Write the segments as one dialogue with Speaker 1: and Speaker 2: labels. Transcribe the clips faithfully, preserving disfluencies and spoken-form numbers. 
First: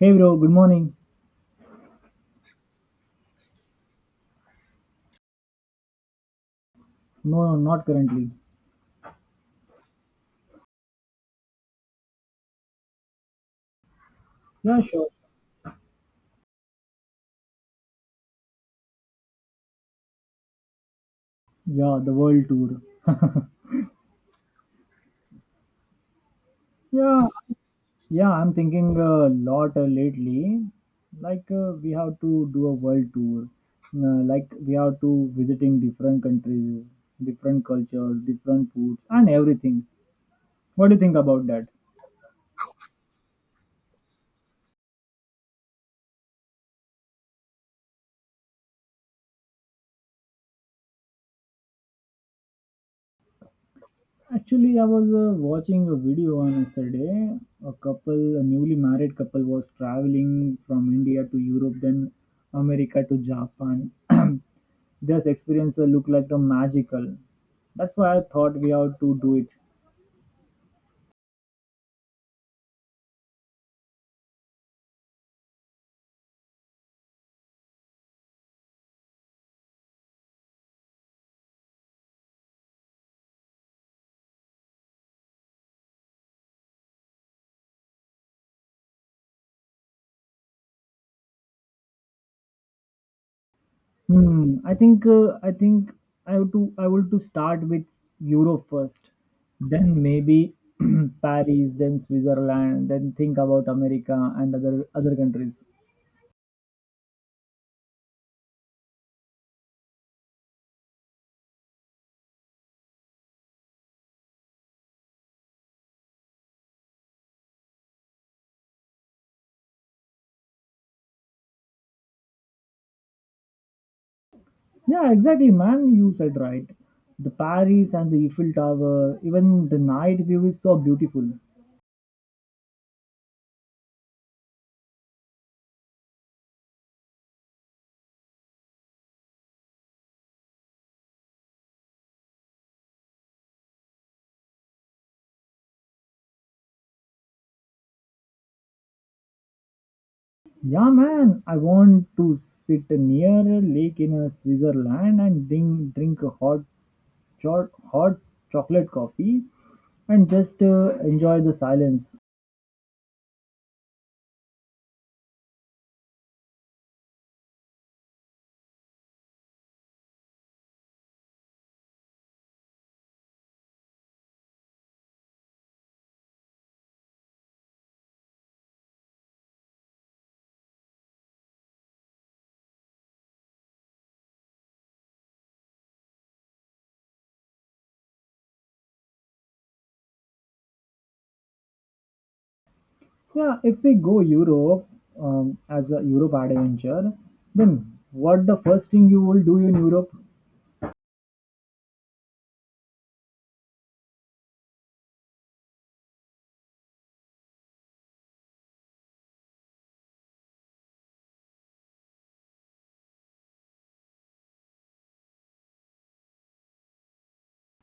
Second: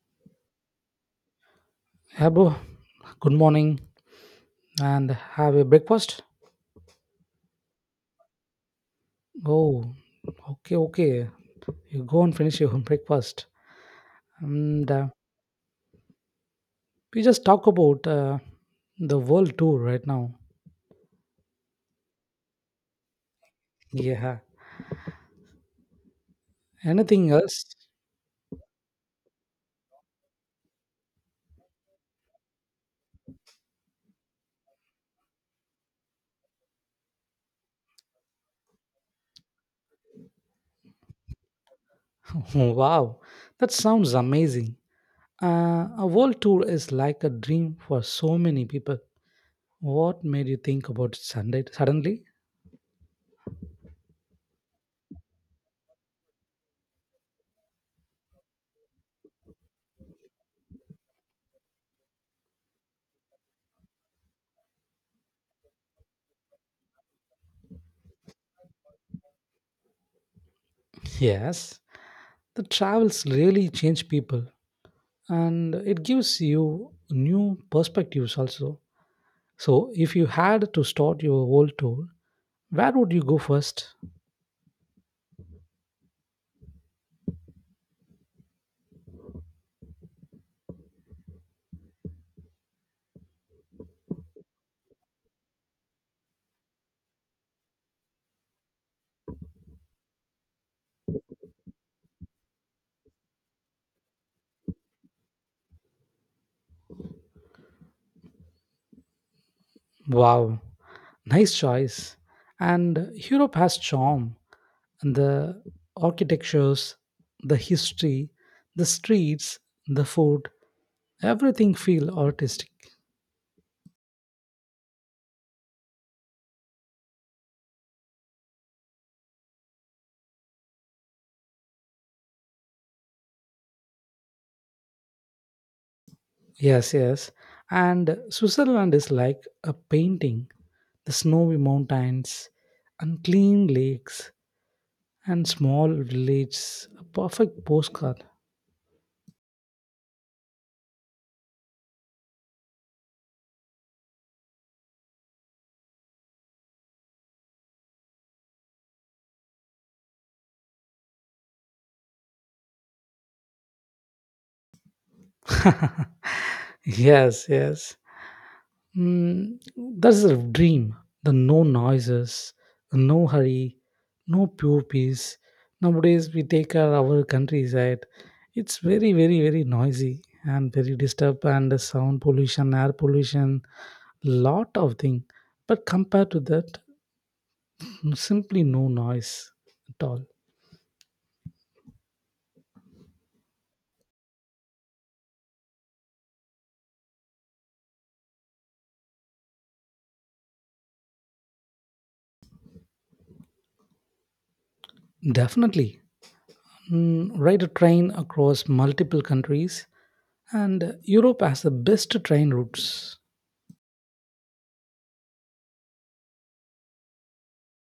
Speaker 1: Hey bro, good morning.
Speaker 2: Yeah, bro. Good morning and have a breakfast.
Speaker 1: No, no, not currently.
Speaker 2: Oh, okay, okay. You go and finish your breakfast.
Speaker 1: Yeah,
Speaker 2: And uh,
Speaker 1: sure.
Speaker 2: We just talk about uh, the world tour right now.
Speaker 1: Yeah, the world tour.
Speaker 2: Yeah.
Speaker 1: Yeah,
Speaker 2: Anything else?
Speaker 1: yeah, I'm thinking a lot uh, lately. Like uh, we have to do a world tour. Uh, like we have to visiting different countries, different cultures, different foods, and everything. What do you think about that?
Speaker 2: Wow. That sounds amazing. Uh, a world tour is like a dream for so many people. What made you think about Sunday suddenly?
Speaker 1: Actually, I was uh, watching a video on yesterday. A couple, a newly married couple, was traveling from India to Europe, then America to Japan. This experience uh, looked like a magical. That's why I thought we have to do it.
Speaker 2: Yes. The travels really change people, and it gives you new perspectives also. So, if you had to start your whole tour, where would you go first?
Speaker 1: Hmm. I think uh, I think I have to I want to start with Europe first, then maybe Paris, then Switzerland, then think about America and other other countries.
Speaker 2: Wow, nice choice. And Europe has charm and the architectures, the history, the streets, the food, everything feel artistic.
Speaker 1: Yeah, exactly, man. You said right. The Paris and the Eiffel Tower, even the night view is so beautiful.
Speaker 2: Yes, yes. And Switzerland is like a painting, the snowy mountains and clean lakes and small village, a perfect postcard.
Speaker 1: Yeah, man. I want to sit near a lake in a Switzerland and drink drink a hot cho- hot chocolate coffee and just uh, enjoy the silence.
Speaker 2: Yes, yes. mm, that's a dream, the no noises, the no hurry, no pure peace. Nowadays we take our, our countryside, it's very very very noisy and very disturbed, and the sound pollution, air pollution, lot of thing. But compared to that, simply no noise at all.
Speaker 1: Yeah, if we go Europe um, as a Europe adventure, then what the first thing you will do in Europe?
Speaker 2: Definitely. Mm, ride a train across multiple countries, and Europe has the best train routes.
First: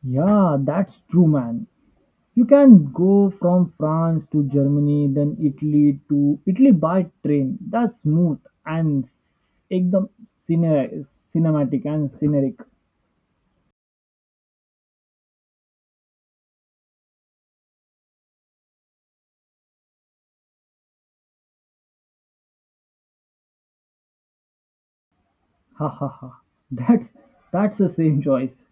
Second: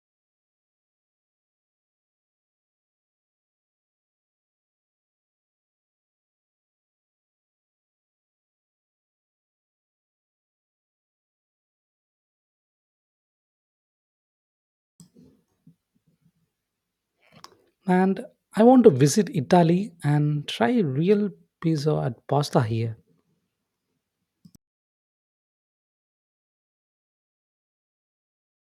Speaker 1: Yeah, that's true, man. You can go from France to Germany, then Italy to Italy by train. That's smooth and एकदम cine- cinematic and scenic.
Speaker 2: And I want to visit Italy and try real pizza and pasta here.
Speaker 1: Ha ha ha. That's that's the same choice.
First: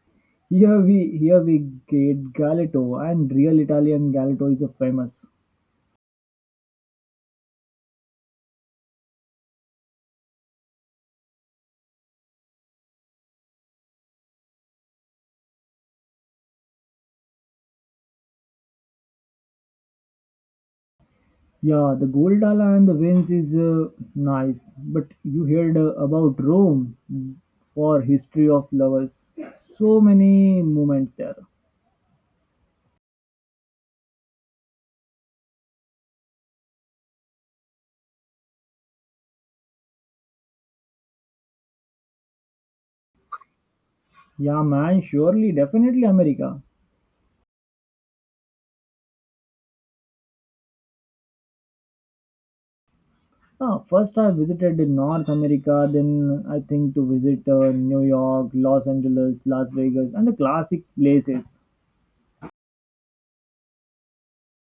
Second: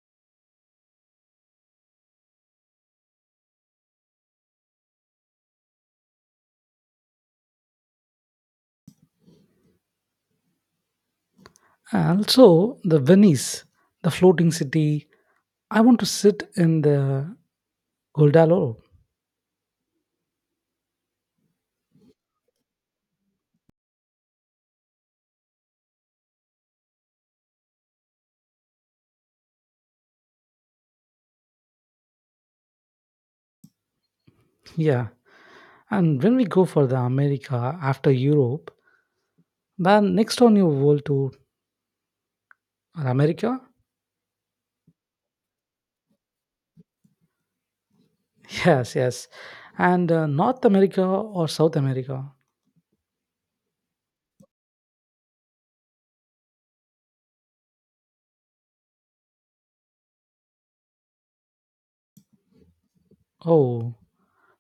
Speaker 1: Here we here we get Galato and real Italian Galato is a famous.
Speaker 2: And also the Venice, the floating city. I want to sit in the Goldalo.
Speaker 1: Yeah, the Goldala and the Venice is uh, nice, but you heard uh, about Rome for history of lovers. So many moments there.
Speaker 2: Yeah. And when we go for the America after Europe, then next on your world to America?
Speaker 1: Yeah, man, surely, definitely America.
Speaker 2: Yes, yes. And uh, North America or South America?
Speaker 1: Ah, first, I visited in North America, then I think to visit uh, New York, Los Angeles, Las Vegas, and the classic places.
Speaker 2: Oh,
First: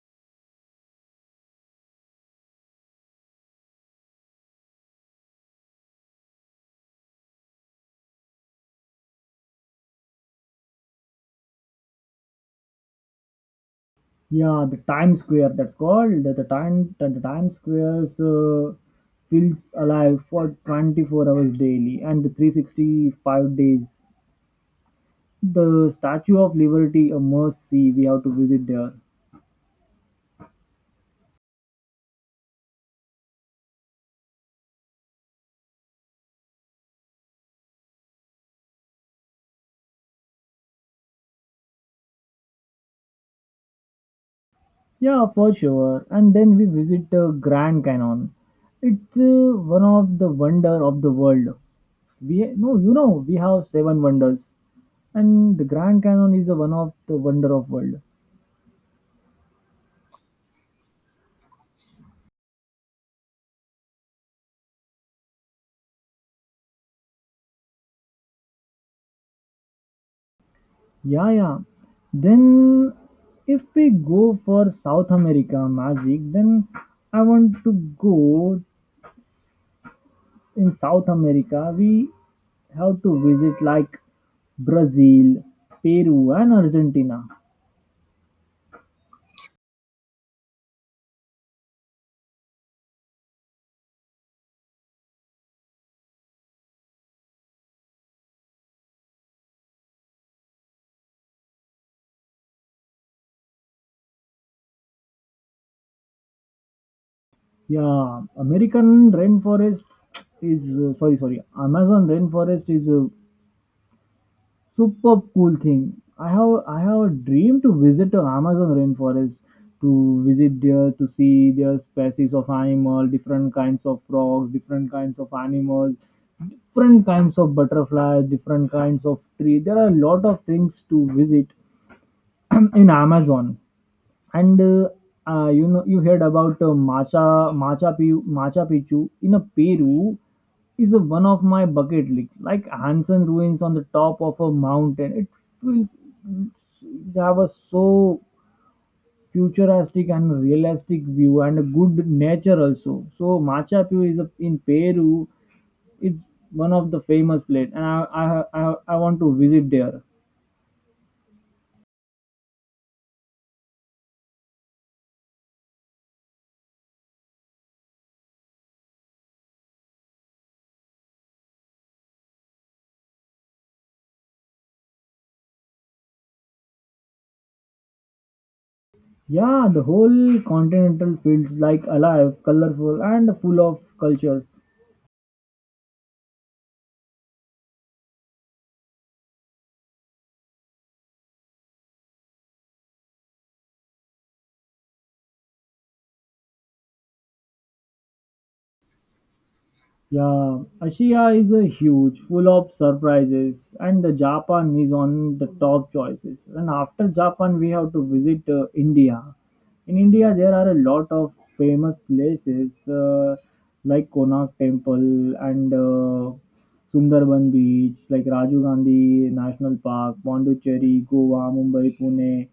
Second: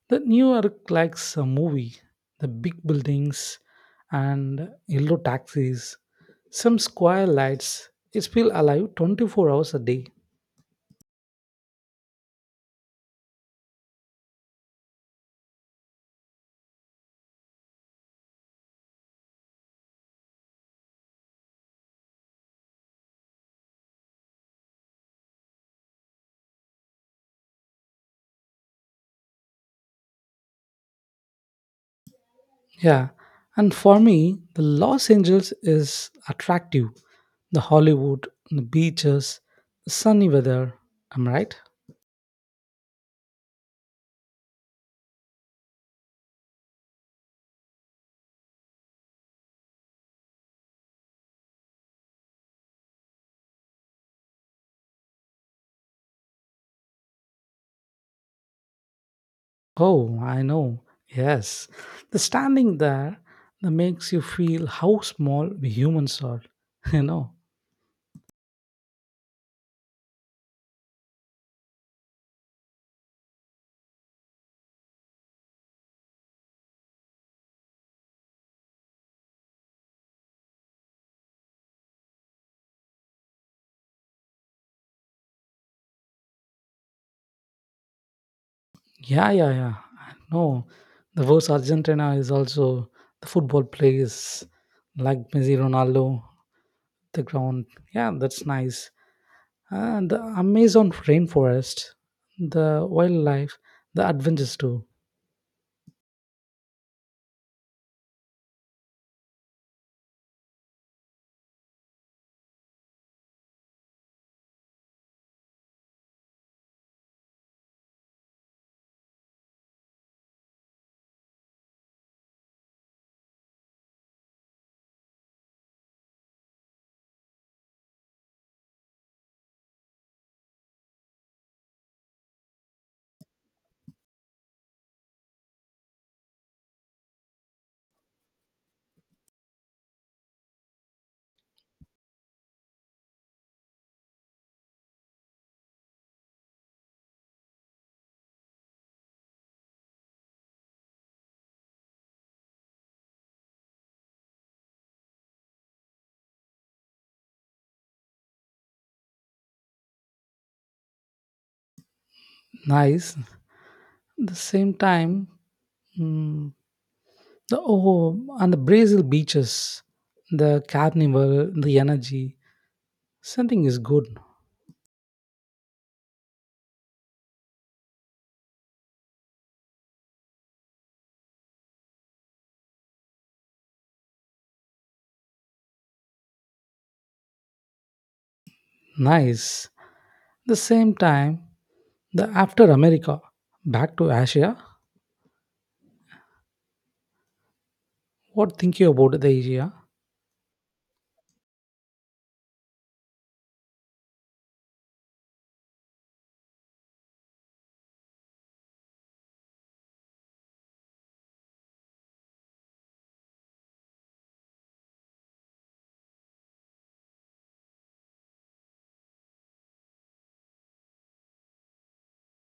Speaker 2: the New York likes a movie, the big buildings and yellow taxis, some square lights. It's feel alive twenty-four hours a day.
Speaker 1: Yeah, the Times Square, that's called. The, the, time, the, the Times Square's uh, feels alive for twenty-four hours daily and three hundred sixty-five days. The Statue of Liberty, a must see, we have to visit there.
Speaker 2: Yeah. And for me, the Los Angeles is attractive. The Hollywood, the beaches, the sunny weather. Am I right?
Speaker 1: Yeah, for sure. And then we visit the Grand Canyon. It's uh, one of the wonder of the world. We no, you know, we have seven wonders, and the Grand Canyon is the one of the wonder of world.
Speaker 2: Oh, I know. Yes. The standing there, that makes you feel how small we humans are, you know.
Speaker 1: Yeah, yeah. Then, if we go for South America magic, then I want to go in South America. We have to visit like Brazil, Peru, and Argentina.
Speaker 2: Yeah, yeah, yeah. No, the worst Argentina is also the football players like Messi, Ronaldo, the ground. Yeah, that's nice. And the Amazon rainforest, the wildlife, the adventures too.
Speaker 1: Yeah, American rainforest is uh, sorry, sorry. Amazon rainforest is a super cool thing. I have I have a dream to visit the Amazon rainforest to visit there to see their species of animal, different kinds of frogs, different kinds of animals, different kinds of butterflies, different kinds of tree. There are a lot of things to visit in Amazon and uh, uh, you know you heard about uh, Macha Macha Picchu, Macha Picchu in a Peru is a one of my bucket list. Like Hansen ruins on the top of a mountain, it feels it have a so futuristic and realistic view and a good nature also. So Machu Picchu is a, in Peru. It's one of the famous place, and I I I, I want to visit there.
Speaker 2: Nice. The same time, mm, the oh, and the Brazil beaches, the carnival, the energy, something is good.
Speaker 1: Yeah, the whole continental feels like alive, colorful, and full of cultures.
Speaker 2: Nice. The same time, the after America, back to Asia. What think you about the Asia?
Speaker 1: Yeah, Asia is a huge, full of surprises, and the Japan is on the top choices. And after Japan, we have to visit uh, India. In India, there are a lot of famous places uh, like Konark Temple and uh, Sundarban Beach, like Rajiv Gandhi National Park, Pondicherry, Goa, Mumbai, Pune,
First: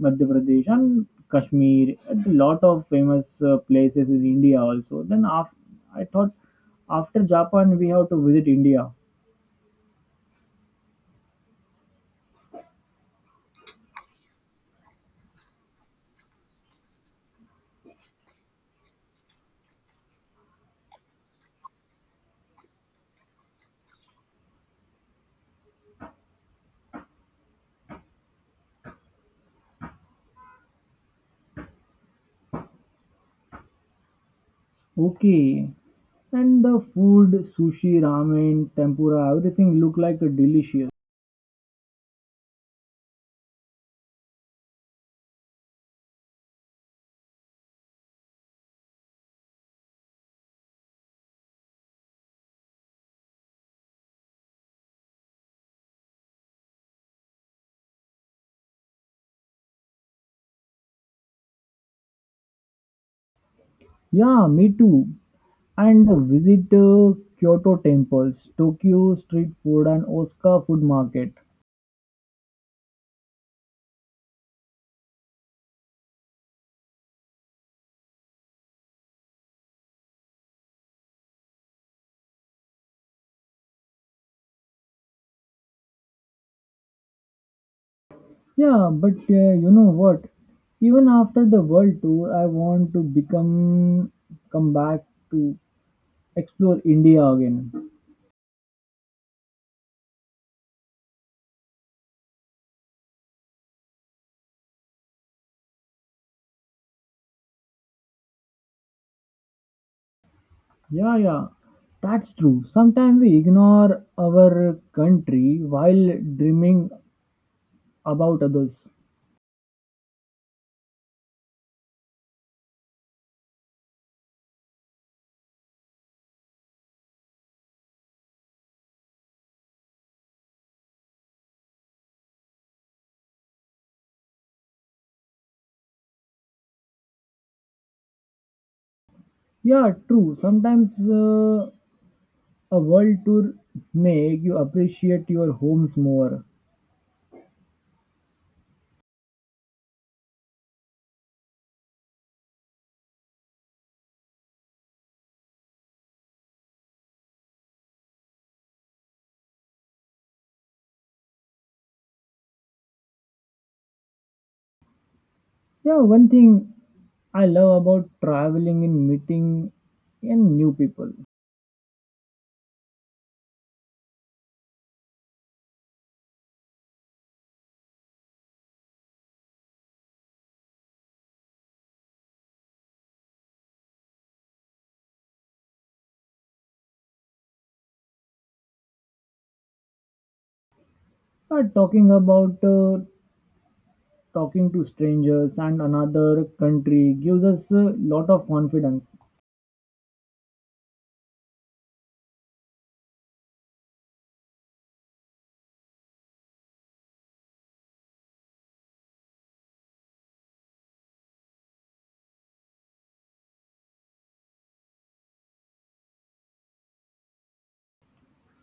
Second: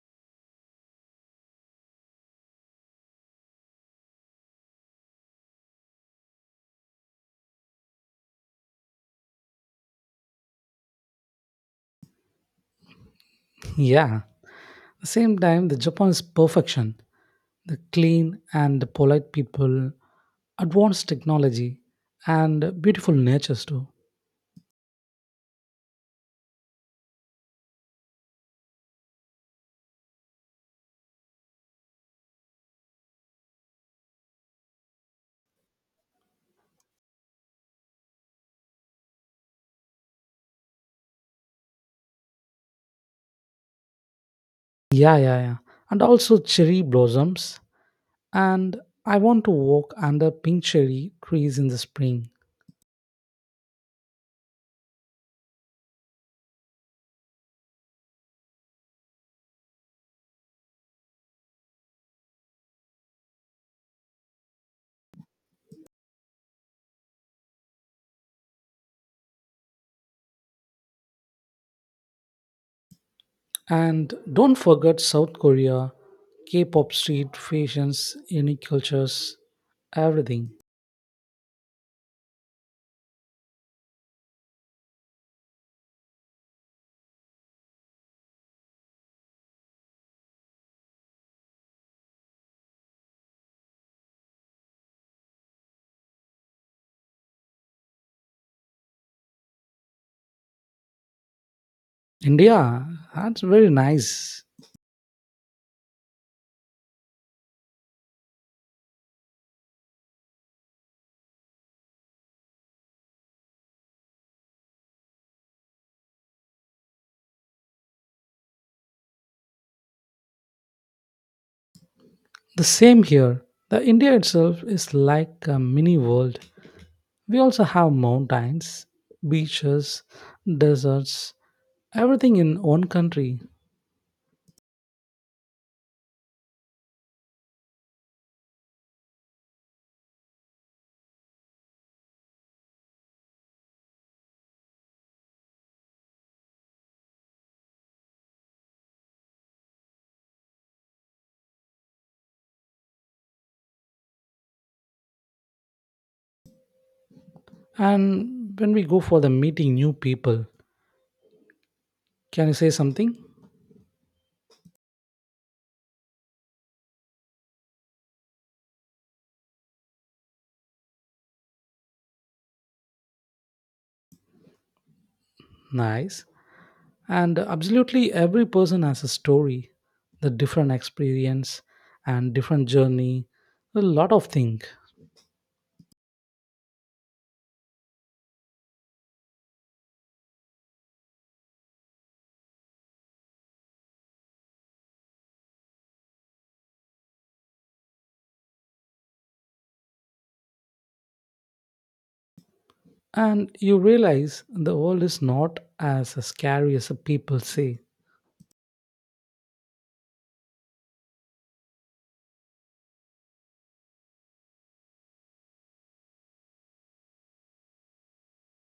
Speaker 1: Madhya Pradesh, and Kashmir. A lot of famous uh, places in India also. Then after, I thought after Japan, we have to visit India.
Speaker 2: Yeah. The same time, the Japan is perfection. The clean and polite people, advanced technology, and beautiful natures too.
Speaker 1: Okay. And the food, sushi, ramen, tempura, everything look like a delicious.
Speaker 2: Yeah, yeah, yeah. And also cherry blossoms. And I want to walk under pink cherry trees in the spring.
Speaker 1: Yeah, me too. and visit uh, Kyoto temples, Tokyo street food, and Osaka food market.
Speaker 2: And don't forget South Korea, K pop street, fashions, unique cultures, everything.
Speaker 1: Yeah, but uh, you know what? Even after the world tour, I want to become come back to explore India again.
Speaker 2: India, that's very nice.
Speaker 1: Yeah, yeah, that's true. Sometimes we ignore our country while dreaming about others.
Speaker 2: The same here. The India itself is like a mini world. We also have mountains, beaches, deserts, everything in one country.
Speaker 1: Yeah, true. Sometimes uh, a world tour make you appreciate your homes more.
Speaker 2: And when we go for the meeting new people, can you say something
Speaker 1: Yeah, one thing I love about traveling and meeting and new people.
Speaker 2: nice? And absolutely every person has a story, the different experience and different journey, a lot of things.
Speaker 1: Uh, talking about uh, Talking to strangers and another country gives us a lot of confidence.
Speaker 2: And you realize the world is not as scary as the people say.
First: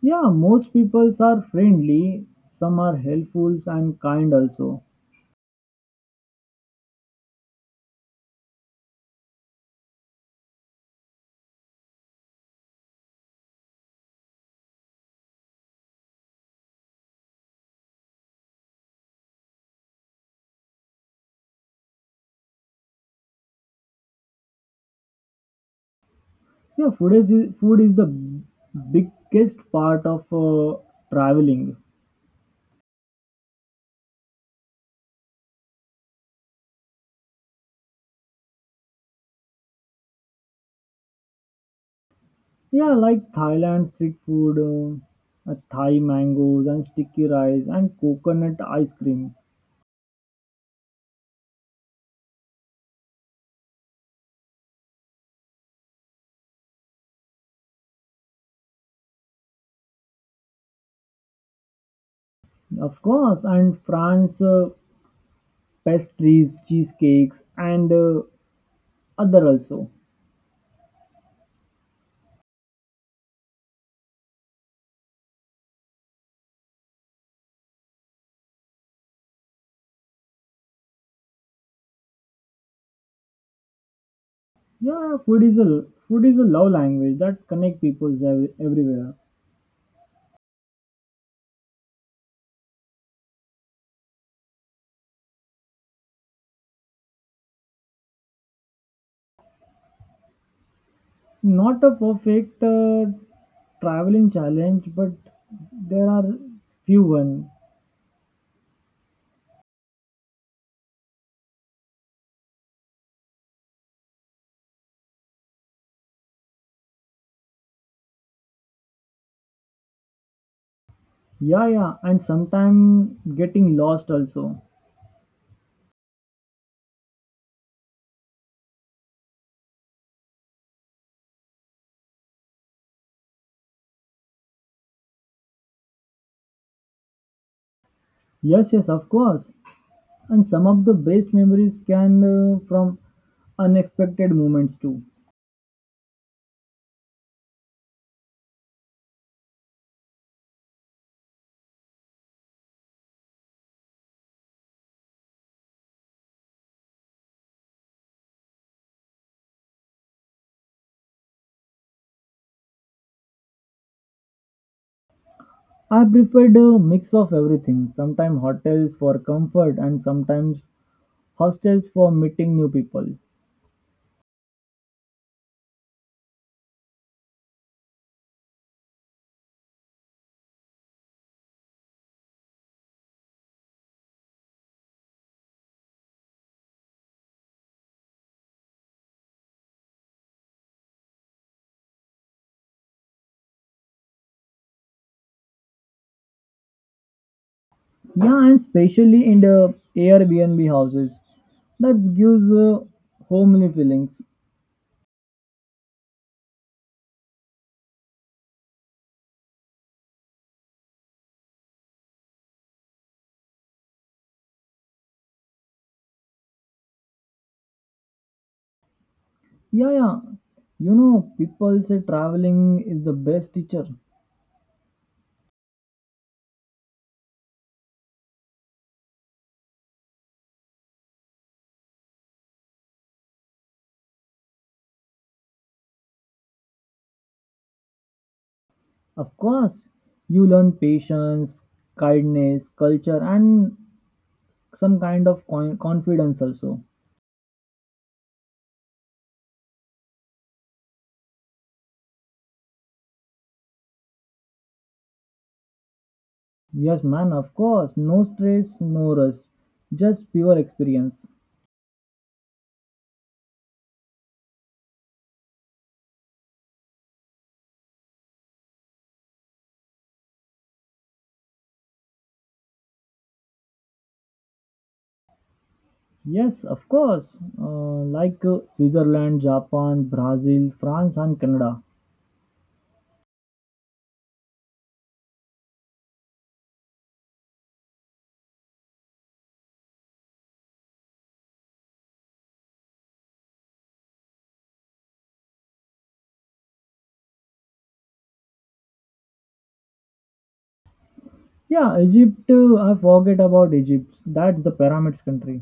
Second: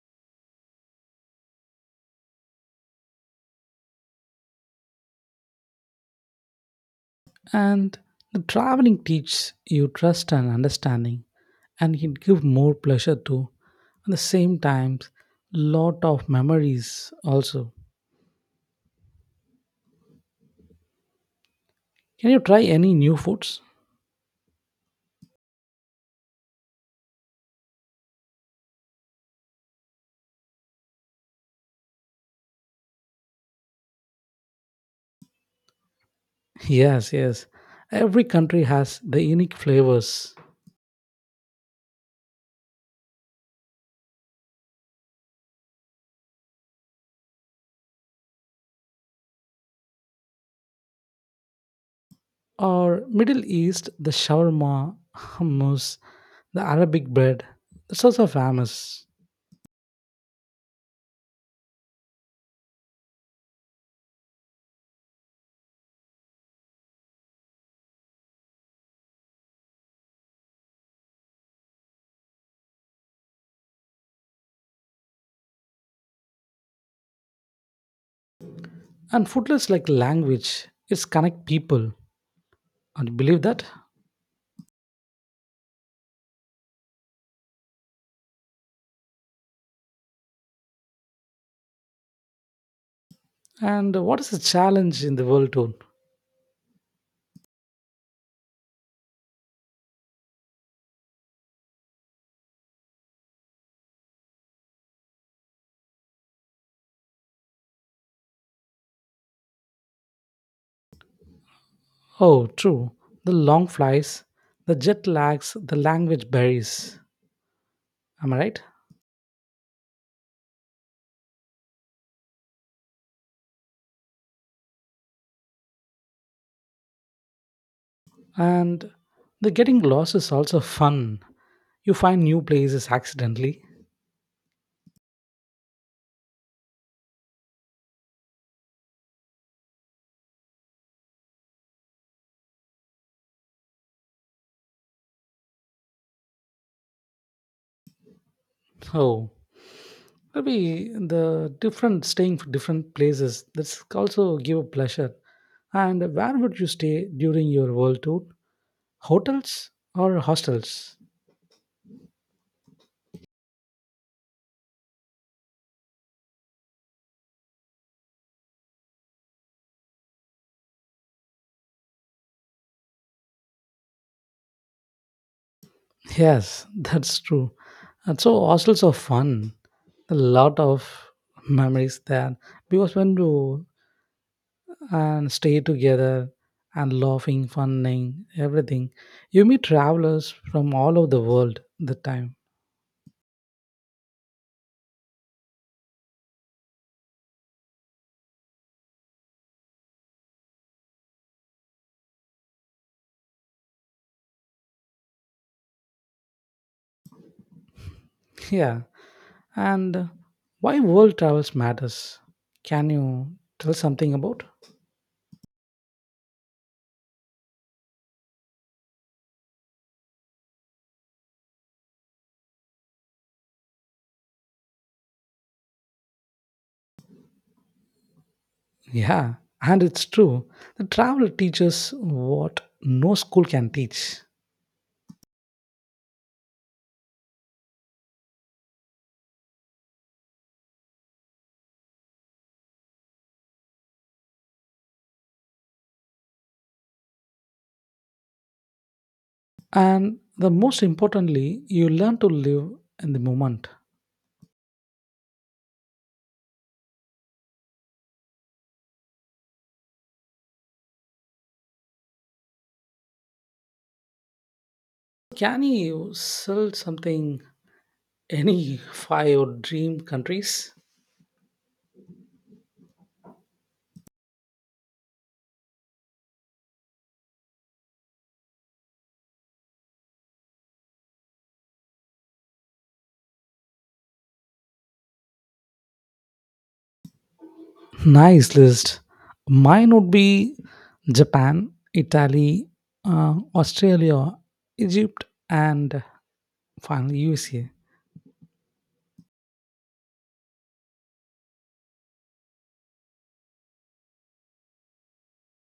Speaker 1: Yeah, most peoples are friendly. Some are helpful and kind also.
Speaker 2: And the traveling teaches you trust and understanding, and it gives more pleasure too. At the same time, lot of memories also. Can you try any new foods?
Speaker 1: Yeah, food is food is the biggest part of uh, traveling.
Speaker 2: Yes, yes. Every country has the unique flavors.
Speaker 1: Yeah, like Thailand street food, uh, uh, Thai mangoes and sticky rice and coconut ice cream.
Speaker 2: Or Middle East, the shawarma, hummus, the Arabic bread. It's also famous.
Speaker 1: Of course, and France uh, pastries, cheesecakes, and uh, other also.
Speaker 2: And foodless like language, it's connect people. And believe that?
Speaker 1: Yeah, food is a food is a love language that connect people ev- everywhere.
Speaker 2: And what is the challenge in the world tour?
Speaker 1: Not a perfect uh, traveling challenge, but there are few one.
Speaker 2: Oh, true. The long flights, the jet lags, the language barriers. Am I right?
Speaker 1: Yeah, yeah, and sometimes getting lost also.
Speaker 2: And the getting lost is also fun. You find new places accidentally.
Speaker 1: Yes, yes, of course. And some of the best memories can uh, from unexpected moments too.
Speaker 2: Oh, maybe the different staying for different places. That's also give a pleasure. And where would you stay during your world tour? Hotels or hostels?
Speaker 1: I preferred a mix of everything, sometimes hotels for comfort and sometimes hostels for meeting new people.
Speaker 2: Yes, that's true. And so hostels are fun. A lot of memories there, because when you and stay together and laughing, funning, everything, you meet travelers from all over the world the time.
Speaker 1: Yeah, and especially in the Airbnb houses, that gives uh, homely feelings.
Speaker 2: Yeah, and why world travels matters? Can you tell something about?
Speaker 1: Yeah, yeah. You know, people say traveling is the best teacher.
Speaker 2: Yeah, and it's true. The travel teaches what no school can teach.
Speaker 1: Of course, you learn patience, kindness, culture, and some kind of con- confidence also.
Speaker 2: And the most importantly, you learn to live in the moment.
Speaker 1: Yes, man, of course. No stress, no rush. Just pure experience.
Speaker 2: Can you sell something any five dream countries?
Speaker 1: Yes, of course. Uh, like uh, Switzerland, Japan, Brazil, France, and Canada.
Speaker 2: Nice list. Mine would be Japan, Italy, uh, Australia, Egypt, and finally U S A.
Speaker 1: Yeah, Egypt. Uh, I forget about Egypt. That's the pyramids country.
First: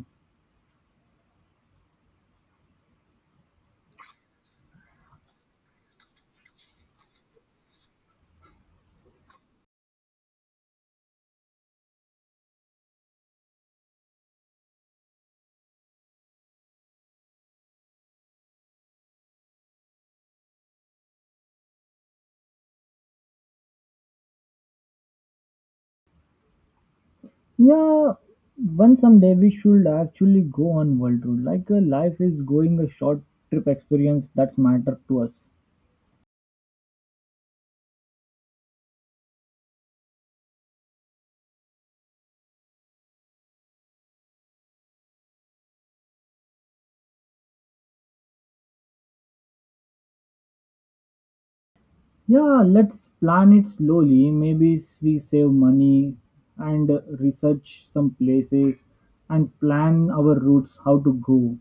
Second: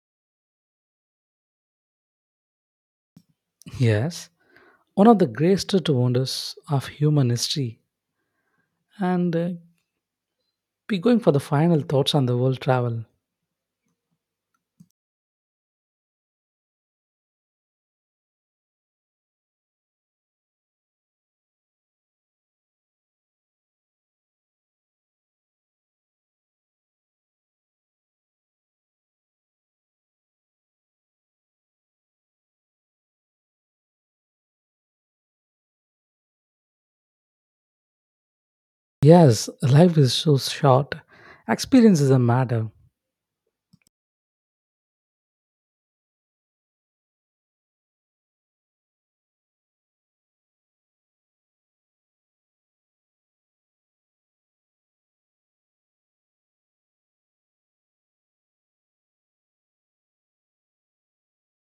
Speaker 2: Yes, one of the greatest wonders of human history. And uh, Be going for the final thoughts on the world travel.
Speaker 1: Yeah, one someday we should actually go on world tour. Like uh, life is going a short trip experience that's matter to us.
Speaker 2: Yes, life is so short. Experiences a matter.
Speaker 1: Yeah, let's plan it slowly. Maybe s- we save money and uh, research some places and plan our routes how to go.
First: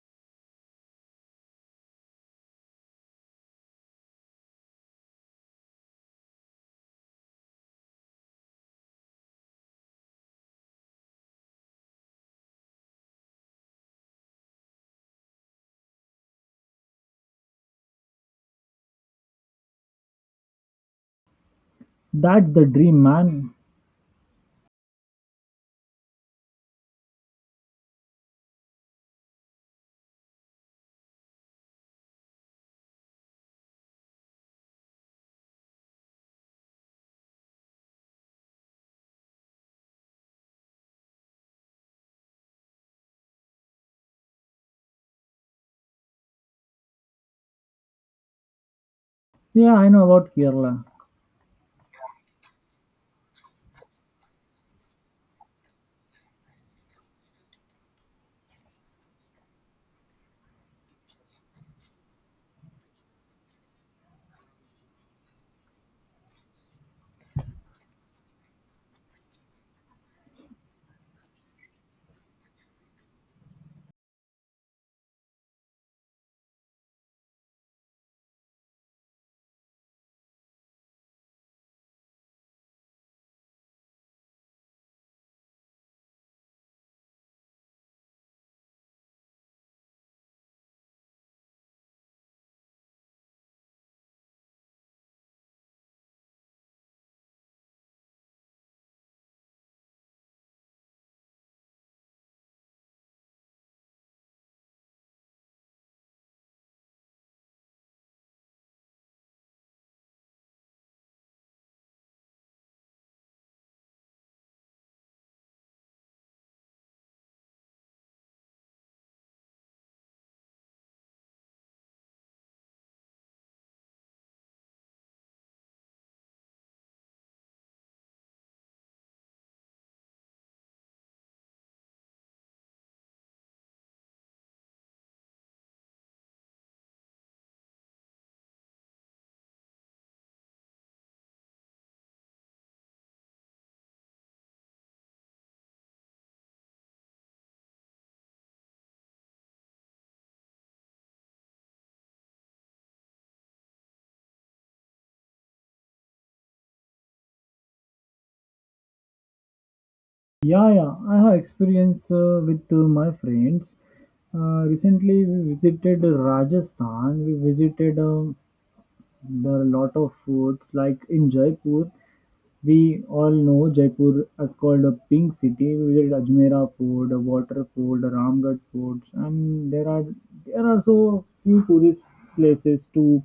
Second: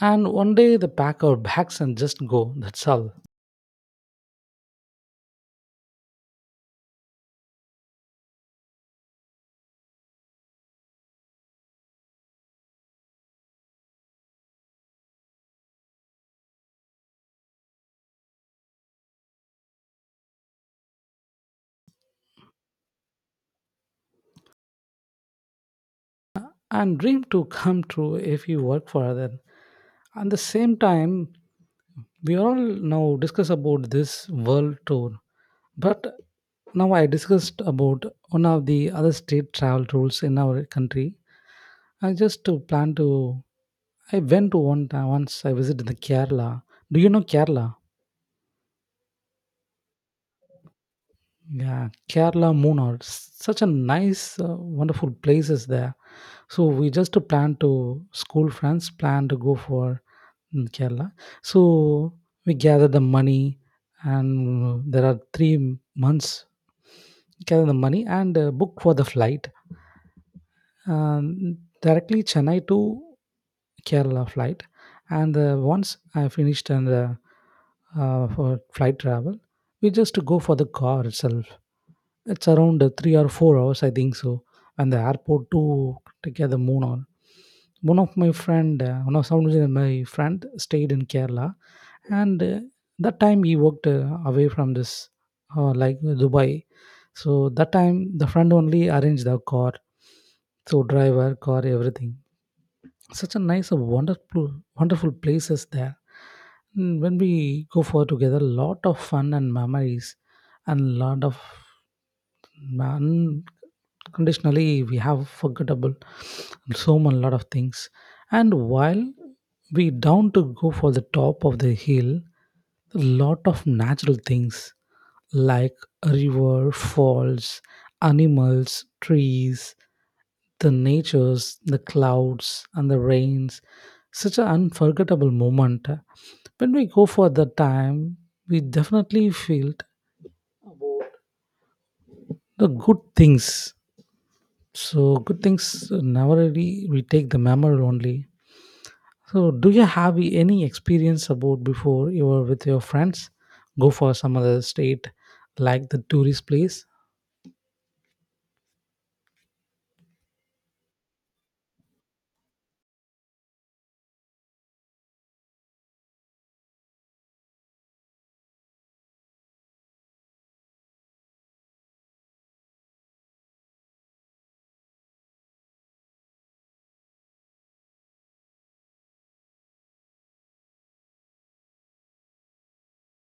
Speaker 2: And one day they pack our bags and just go, that's all.
Speaker 1: That's the dream, man.
Speaker 2: And dream to come true if you work for other. At the same time, we all now discuss about this world tour. But now I discussed about one of the other state travel rules in our country. I just to plan to I went to one time once I visited the Kerala. Do you know Kerala?
Speaker 1: Yeah, I know about Kerala.
Speaker 2: Yeah, Kerala, Munnar, s- such a nice, uh, wonderful places there. So we just plan to school friends plan to go for mm, Kerala. So we gather the money, and uh, there are three m- months gather the money and uh, book for the flight, um, directly Chennai to Kerala flight. And uh, Once I finished and uh, uh, for flight travel, we just go for the car itself. It's around uh, three or four hours, I think so. And the airport to take care the moon on. One of my friend, uh, one of someone in my friend stayed in Kerala, and uh, that time he worked uh, away from this, uh, like Dubai. So that time the friend only arranged the car, so driver, car, everything. Such a nice, a wonderful, wonderful places there. Mm, When we go for together, lot of fun and memories, and lot of unconditionally we have forgettable so much lot of things. And while we down to go for the top of the hill, a lot of natural things like river falls, animals, trees, the natures, the clouds and the rains, such an unforgettable moment. When we go for the time, we definitely feel the good things. So good things uh, never really we take the memory only. So do you have any experience about before you were with your friends go for some other state like the tourist place?
Speaker 1: Yeah, yeah, I have experience uh, with uh, my friends. Uh, recently, we visited Rajasthan. We visited um, there are a lot of foods like in Jaipur. We all know Jaipur is called a pink city. We visit Ajmera Fort, a water fort, a Ramgarh Fort, and there are there are so few tourist places to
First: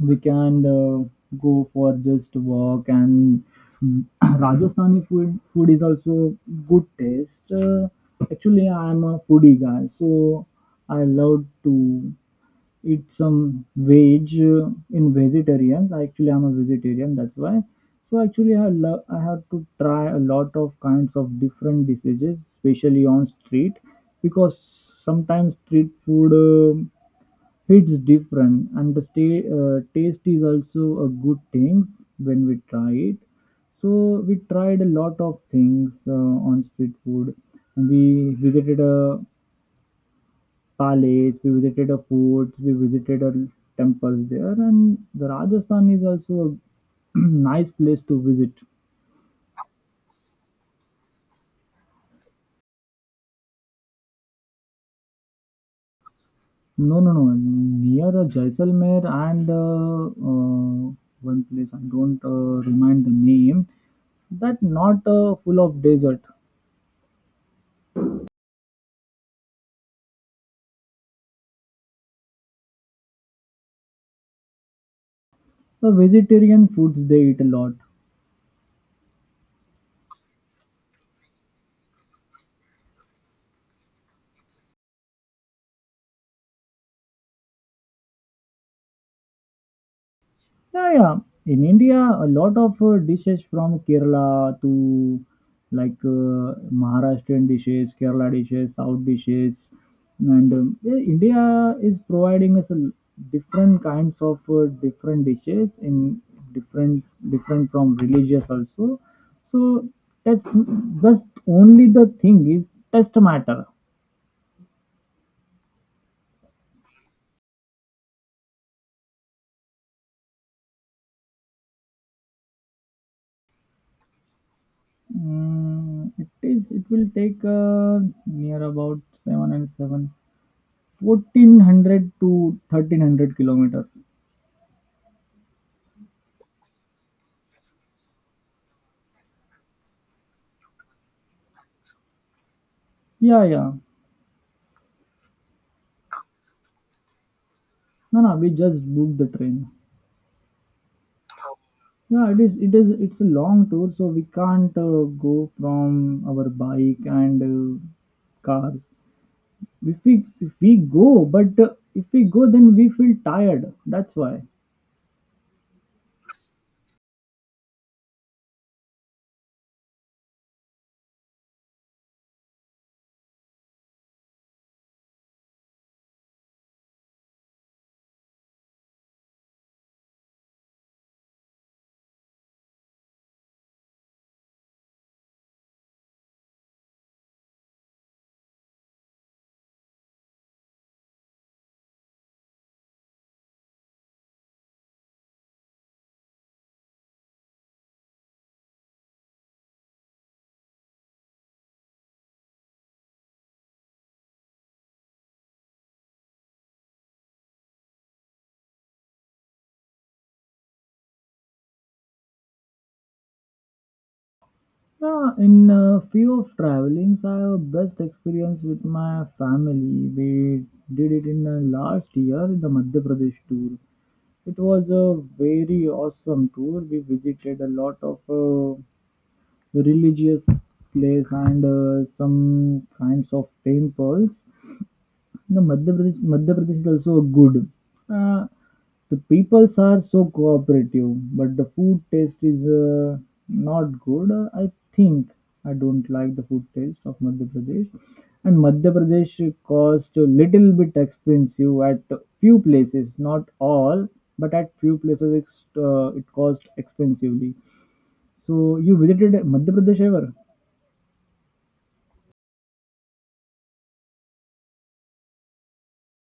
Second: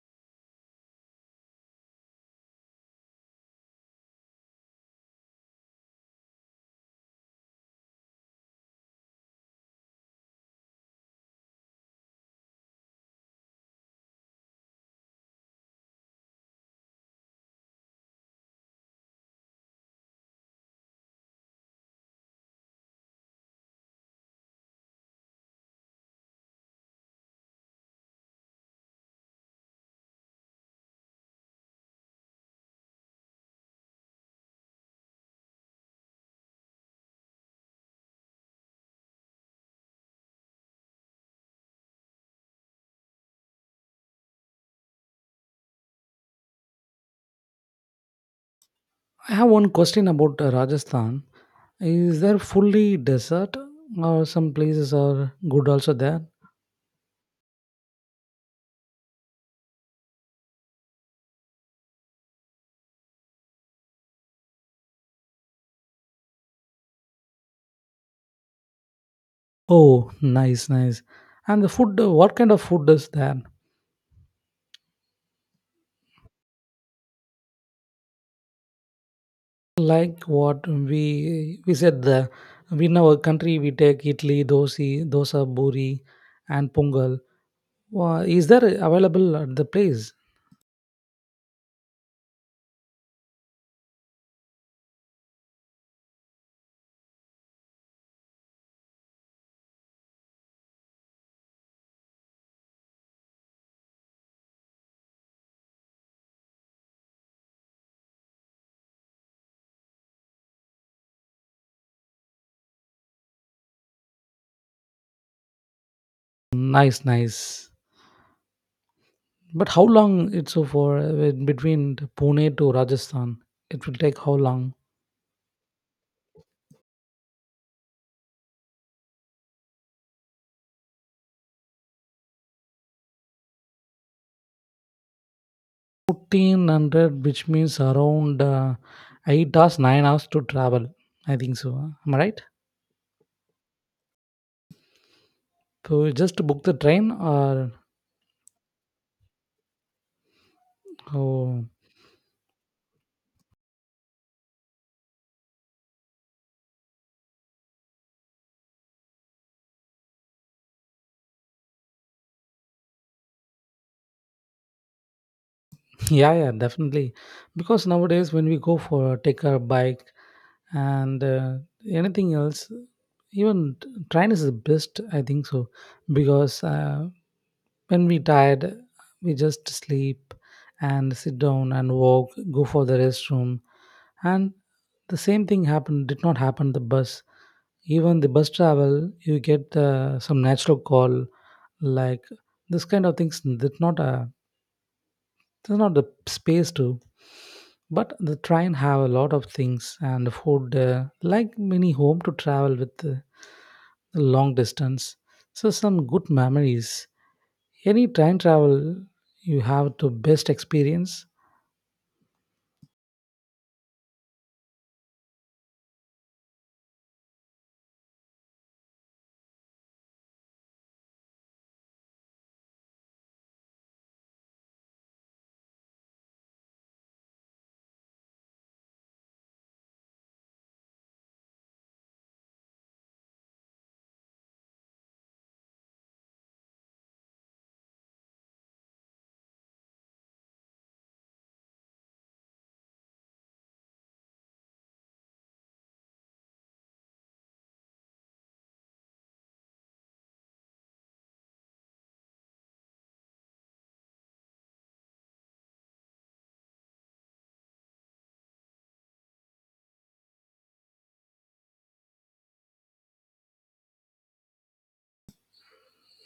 Speaker 1: we can uh, go for just walk and mm, Rajasthani food food is also good taste. Uh, actually, I am a foodie guy, so I love to eat some veg uh, in vegetarian. Actually, I'm a vegetarian, that's why. So actually, I love I have to try a lot of kinds of different dishes, especially on street, because sometimes street food um hits different, and the stay, uh, taste is also a good thing when we try it. So we tried a lot of things uh, on street food. We visited a Palace, we visited a fort, we visited a temples there, and the Rajasthan is also a nice place to visit.
Speaker 2: I have one question about uh, Rajasthan. Is there fully desert or some places are good also there?
Speaker 1: No, no, no, near uh, Jaisalmer and uh, uh, one place I don't uh, remind the name. That not uh, full of desert.
Speaker 2: Oh, nice, nice. And the food, uh, what kind of food is there?
Speaker 1: The vegetarian foods they eat a lot.
Speaker 2: Like what we we said the in our country we take idli, dosi, dosa, buri, and pongal. Wha- Is there available at the place?
Speaker 1: Yeah, yeah. In India, a lot of uh, dishes from Kerala to like uh, Maharashtrian dishes, Kerala dishes, South dishes, and um, yeah, India is providing us a l- different kinds of uh, different dishes in different different from religious also. So that's just only the thing is test matter.
Speaker 2: Nice, nice. But how long it's so for uh, between Pune to Rajasthan? It will take how long?
Speaker 1: Mm, it is. It will take uh, near about seven and seven. fourteen hundred to thirteen hundred kilometers.
Speaker 2: Fourteen hundred, which means around uh, eight hours, nine hours to travel. I think so. Am I right?
Speaker 1: Yeah, yeah.
Speaker 2: So just to book the train or
Speaker 1: No, no, we just booked the train.
Speaker 2: how?
Speaker 1: Yeah, it is, it is, it's a long tour, so we can't uh, go from our bike and uh, car. If we, if we go, but uh, if we go, then we feel tired. That's why.
Speaker 2: Yeah, yeah, definitely. Because nowadays, when we go for take a bike and uh, anything else, even t- train is the best, I think so. Because uh, when we tired, we just sleep and sit down and walk, go for the restroom, and the same thing happened. Did not happen the bus. Even the bus travel, you get uh, some natural call like this kind of things. Did not. Uh, there's not the space to. But the train have a lot of things and food uh, like many home to travel with uh, long distance, so some good memories, any train travel you have to best experience.
Speaker 1: Yeah, in uh, few of travelings, I have best experience with my family. We did it in uh, last year, the Madhya Pradesh tour. It was a very awesome tour. We visited a lot of uh, religious place and uh, some kinds of temples. No, Madhya Pradesh, Madhya Pradesh is also good. Uh, the peoples are so cooperative, but the food taste is uh, not good. Uh, I think I don't like the food taste of Madhya Pradesh, and Madhya Pradesh cost a little bit expensive at few places, not all, but at few places it's, uh, it cost expensively. So you visited Madhya Pradesh ever?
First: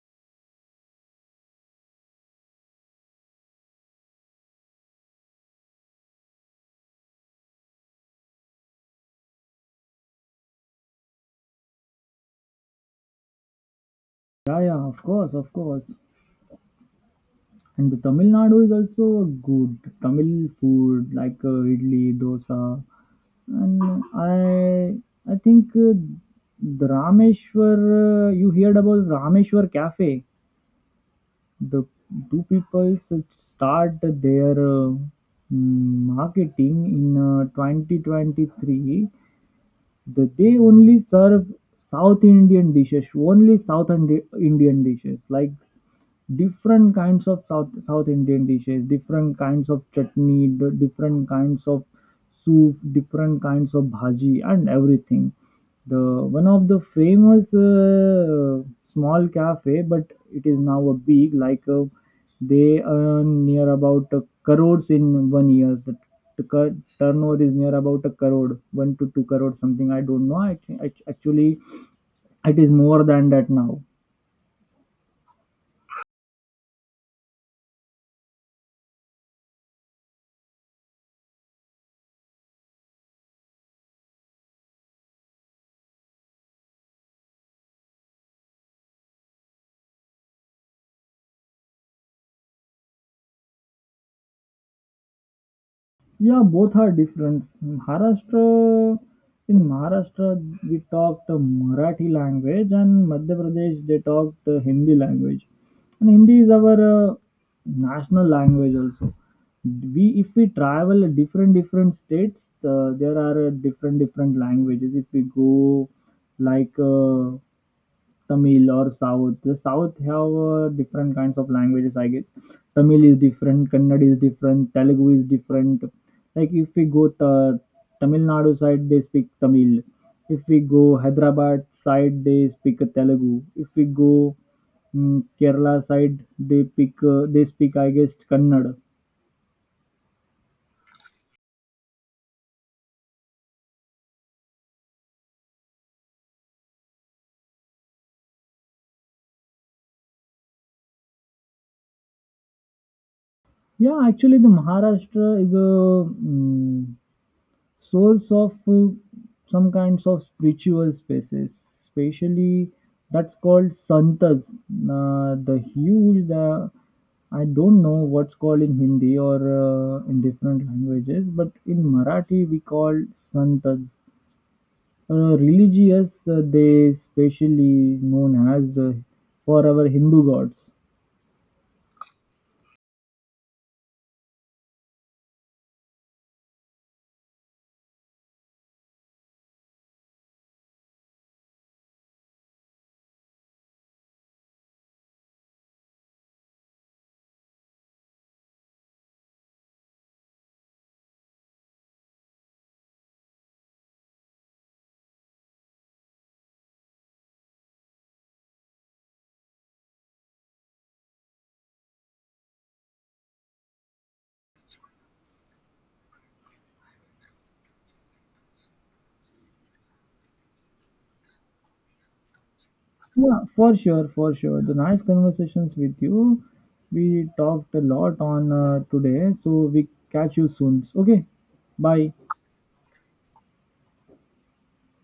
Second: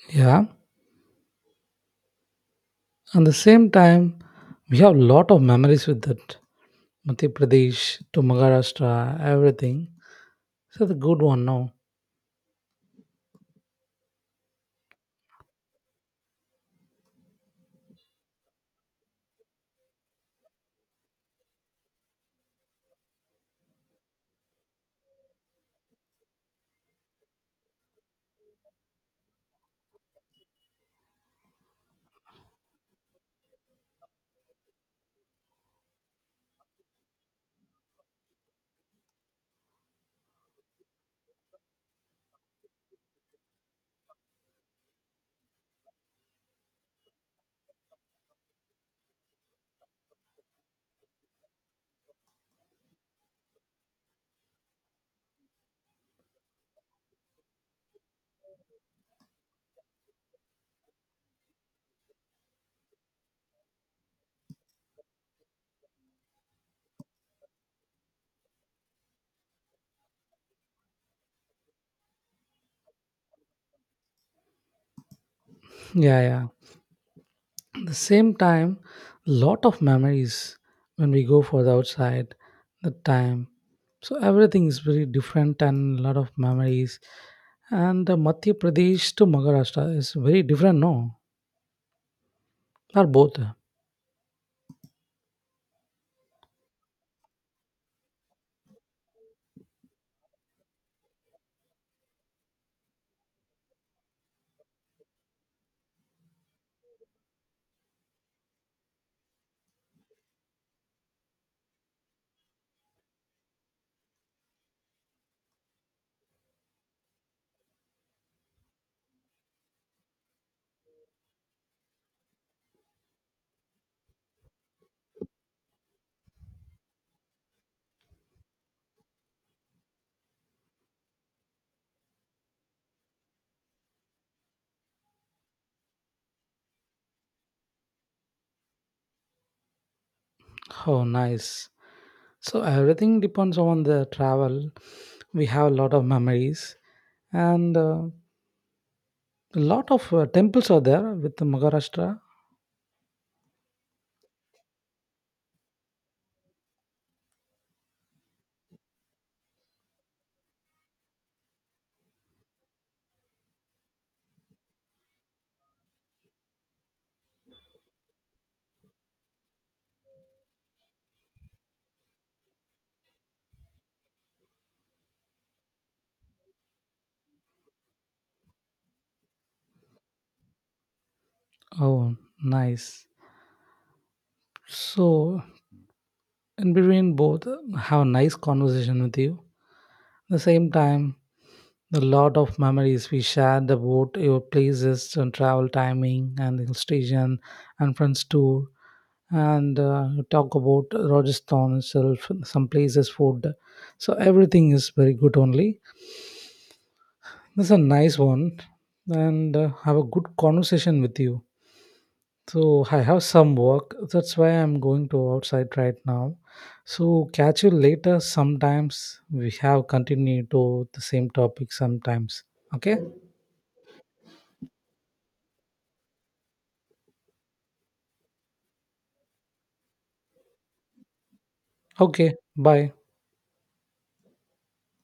Speaker 2: Yeah, and the same time we have lot of memories with that Madhya Pradesh to Maharashtra, everything. So the good one, no?
Speaker 1: Yeah, yeah, of course, of course. And the Tamil Nadu is also good Tamil food like uh, idli, dosa, and I I think uh, the Rameshwar. Uh, you heard about Rameshwar Cafe? The two people start their uh, mm, marketing in uh, twenty twenty-three. That they only serve South Indian dishes, only South Indi- Indian dishes like different kinds of south south indian dishes, different kinds of chutney, d- different kinds of soup, different kinds of bhaji, and everything. The one of the famous uh, small cafe, but it is now a big. Like uh, they earn near about uh, crores in one year. the, the cur- turnover is near about a crore, one to two crore something. I don't know. I, I actually, it is more than that now.
Speaker 2: Yeah, yeah. The same time, lot of memories when we go for the outside the time. So everything is very different and lot of memories. And the Madhya Pradesh to Maharashtra is very different, no? Or both?
Speaker 1: Yeah, both are different. Maharashtra, in Maharashtra, we talked uh, Marathi language, and Madhya Pradesh they talked uh, Hindi language. And Hindi is our uh, national language also. We if we travel different different states, uh, there are uh, different different languages. If we go like uh, Tamil or South. The South have uh, different kinds of languages, I guess. Tamil is different, Kannada is different, Telugu is different. Like if we go to Tamil Nadu side, they speak Tamil. If we go Hyderabad side, they speak Telugu. If we go mm, Kerala side, they pick uh, they speak I guess Kannada.
Speaker 2: Oh, nice. So everything depends on the travel. We have a lot of memories and uh, a lot of uh, temples are there with the Maharashtra.
Speaker 1: Yeah, actually the Maharashtra is a mm, souls of uh, some kinds of spiritual spaces, especially that's called santas. Uh, the huge, the I don't know what's called in Hindi or uh, in different languages, but in Marathi we call santas. Uh, religious, uh, they specially known as uh, for our Hindu gods.
Speaker 2: Oh, nice. So in between both, have a nice conversation with you. At the same time, the lot of memories we shared about your places and travel timing and the hill station and friends tour and uh, you talk about Rajasthan itself, some places, food. So everything is very good only. This is a nice one, and uh, have a good conversation with you. So I have some work. That's why I'm going to outside right now. So catch you later. Sometimes we have continued to the same topic sometimes. Okay?
Speaker 1: Yeah, for sure, for sure. The nice conversations with you. We talked a lot on uh, today, so we catch you soon. Okay, bye.
Speaker 2: Okay. Bye.